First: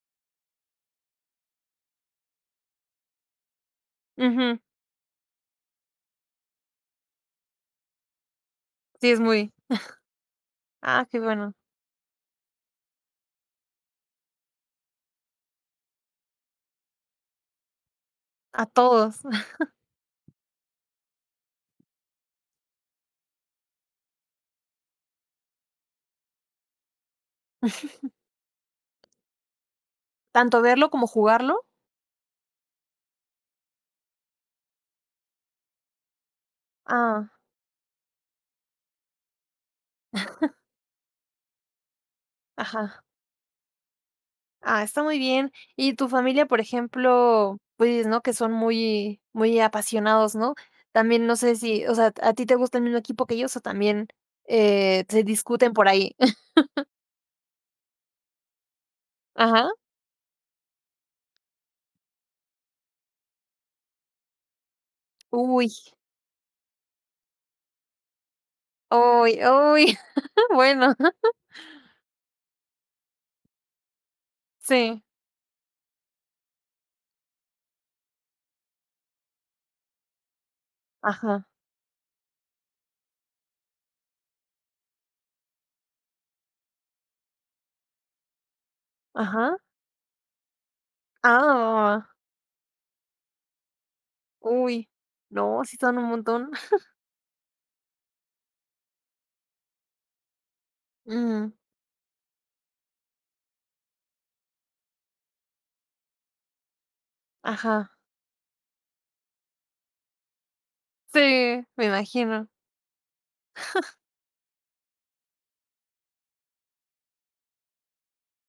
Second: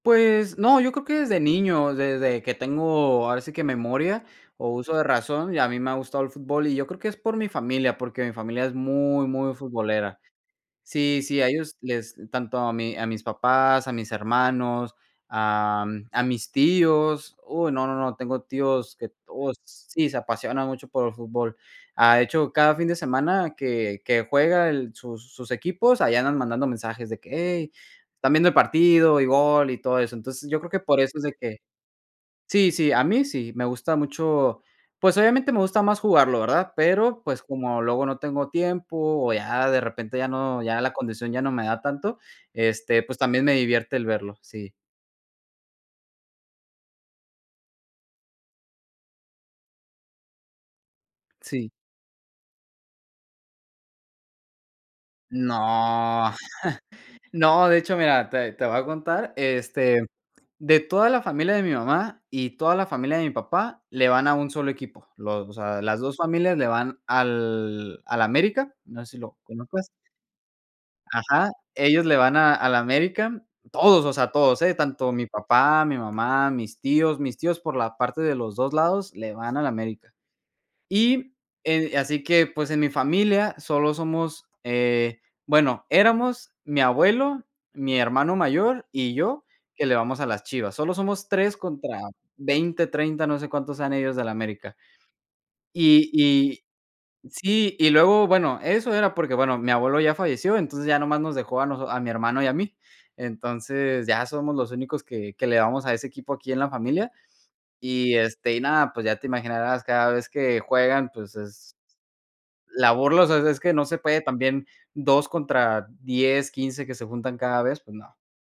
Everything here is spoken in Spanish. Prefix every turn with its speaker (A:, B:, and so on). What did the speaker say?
A: Pues, no, yo creo que desde niño, desde que tengo ahora sí que memoria,
B: Ujú
A: o, uso de razón, a mí me ha gustado el fútbol, y yo creo que es por mi familia, porque mi familia es
B: Sí es
A: muy,
B: muy
A: muy futbolera.
B: Ah, ¡qué
A: Sí, sí, a
B: bueno!
A: ellos les tanto a mi a mis papás, a mis hermanos, ah, a mis tíos, uy, no, no, no, tengo
B: A
A: tíos que
B: todos.
A: todos sí, se apasionan mucho por el fútbol. Ha hecho, cada fin de semana que que juega el sus sus equipos, ahí andan mandando mensajes de que: “Hey, ¿están viendo el partido?”, y “gol”, y todo eso. Entonces, yo
B: ¿Tanto
A: creo que
B: verlo
A: por
B: como
A: eso es de que
B: jugarlo?
A: sí, sí, a mí sí, me gusta mucho pues, obviamente me gusta más jugarlo, ¿verdad? Pero,
B: Ah.
A: pues, como luego no tengo tiempo, o, ya de repente ya no ya la condición ya no me da tanto,
B: Ajá.
A: este, pues, también me divierte el verlo, sí.
B: Ah, está muy bien. ¿Y tu familia?, por ejemplo, pues, ¿no? Que son muy muy apasionados, ¿no? También, no sé
A: Sí.
B: si, o sea, ¿a ti te gusta el mismo equipo que ellos, o, también eh, se discuten por ahí?
A: No, no, de hecho, mira, te te voy a contar,
B: Ajá.
A: este, de toda la familia de mi mamá, y toda la familia de mi papá le van a un solo equipo, los o
B: ¡Uy!
A: sea, las 2 familias le van al al América, no sé si lo
B: Uy,
A: conozcas
B: uy. Bueno.
A: ajá, ellos le van a al América, todos, o sea, todos, eh,
B: Sí.
A: tanto mi papá, mi mamá, mis tíos, mis tíos por la parte de los 2 lados le van al América. Y
B: Ajá.
A: eh así que, pues, en mi familia solo somos eh, bueno, éramos mi abuelo, mi hermano mayor, y yo,
B: Ajá.
A: que le vamos a las Chivas. Solo somos 3 contra
B: Ah.
A: 20, 30, no sé cuántos sean ellos del América.
B: ¡Uy!, no, ¡Sí son un
A: Y
B: montón!
A: y sí, y luego, bueno, eso era porque, bueno, mi abuelo ya falleció, entonces ya nomás nos
B: Mm.
A: dejó a nos a mi hermano y a mí. Entonces ya somos los únicos que que le vamos a ese equipo aquí en la familia,
B: Ajá.
A: y, este, y nada, pues, ya te imaginarás, cada vez que juegan, pues
B: Sí,
A: es
B: me imagino.
A: la burla, o sea, es que no se puede también 2 contra 10, 15 que se juntan cada vez, pues, no.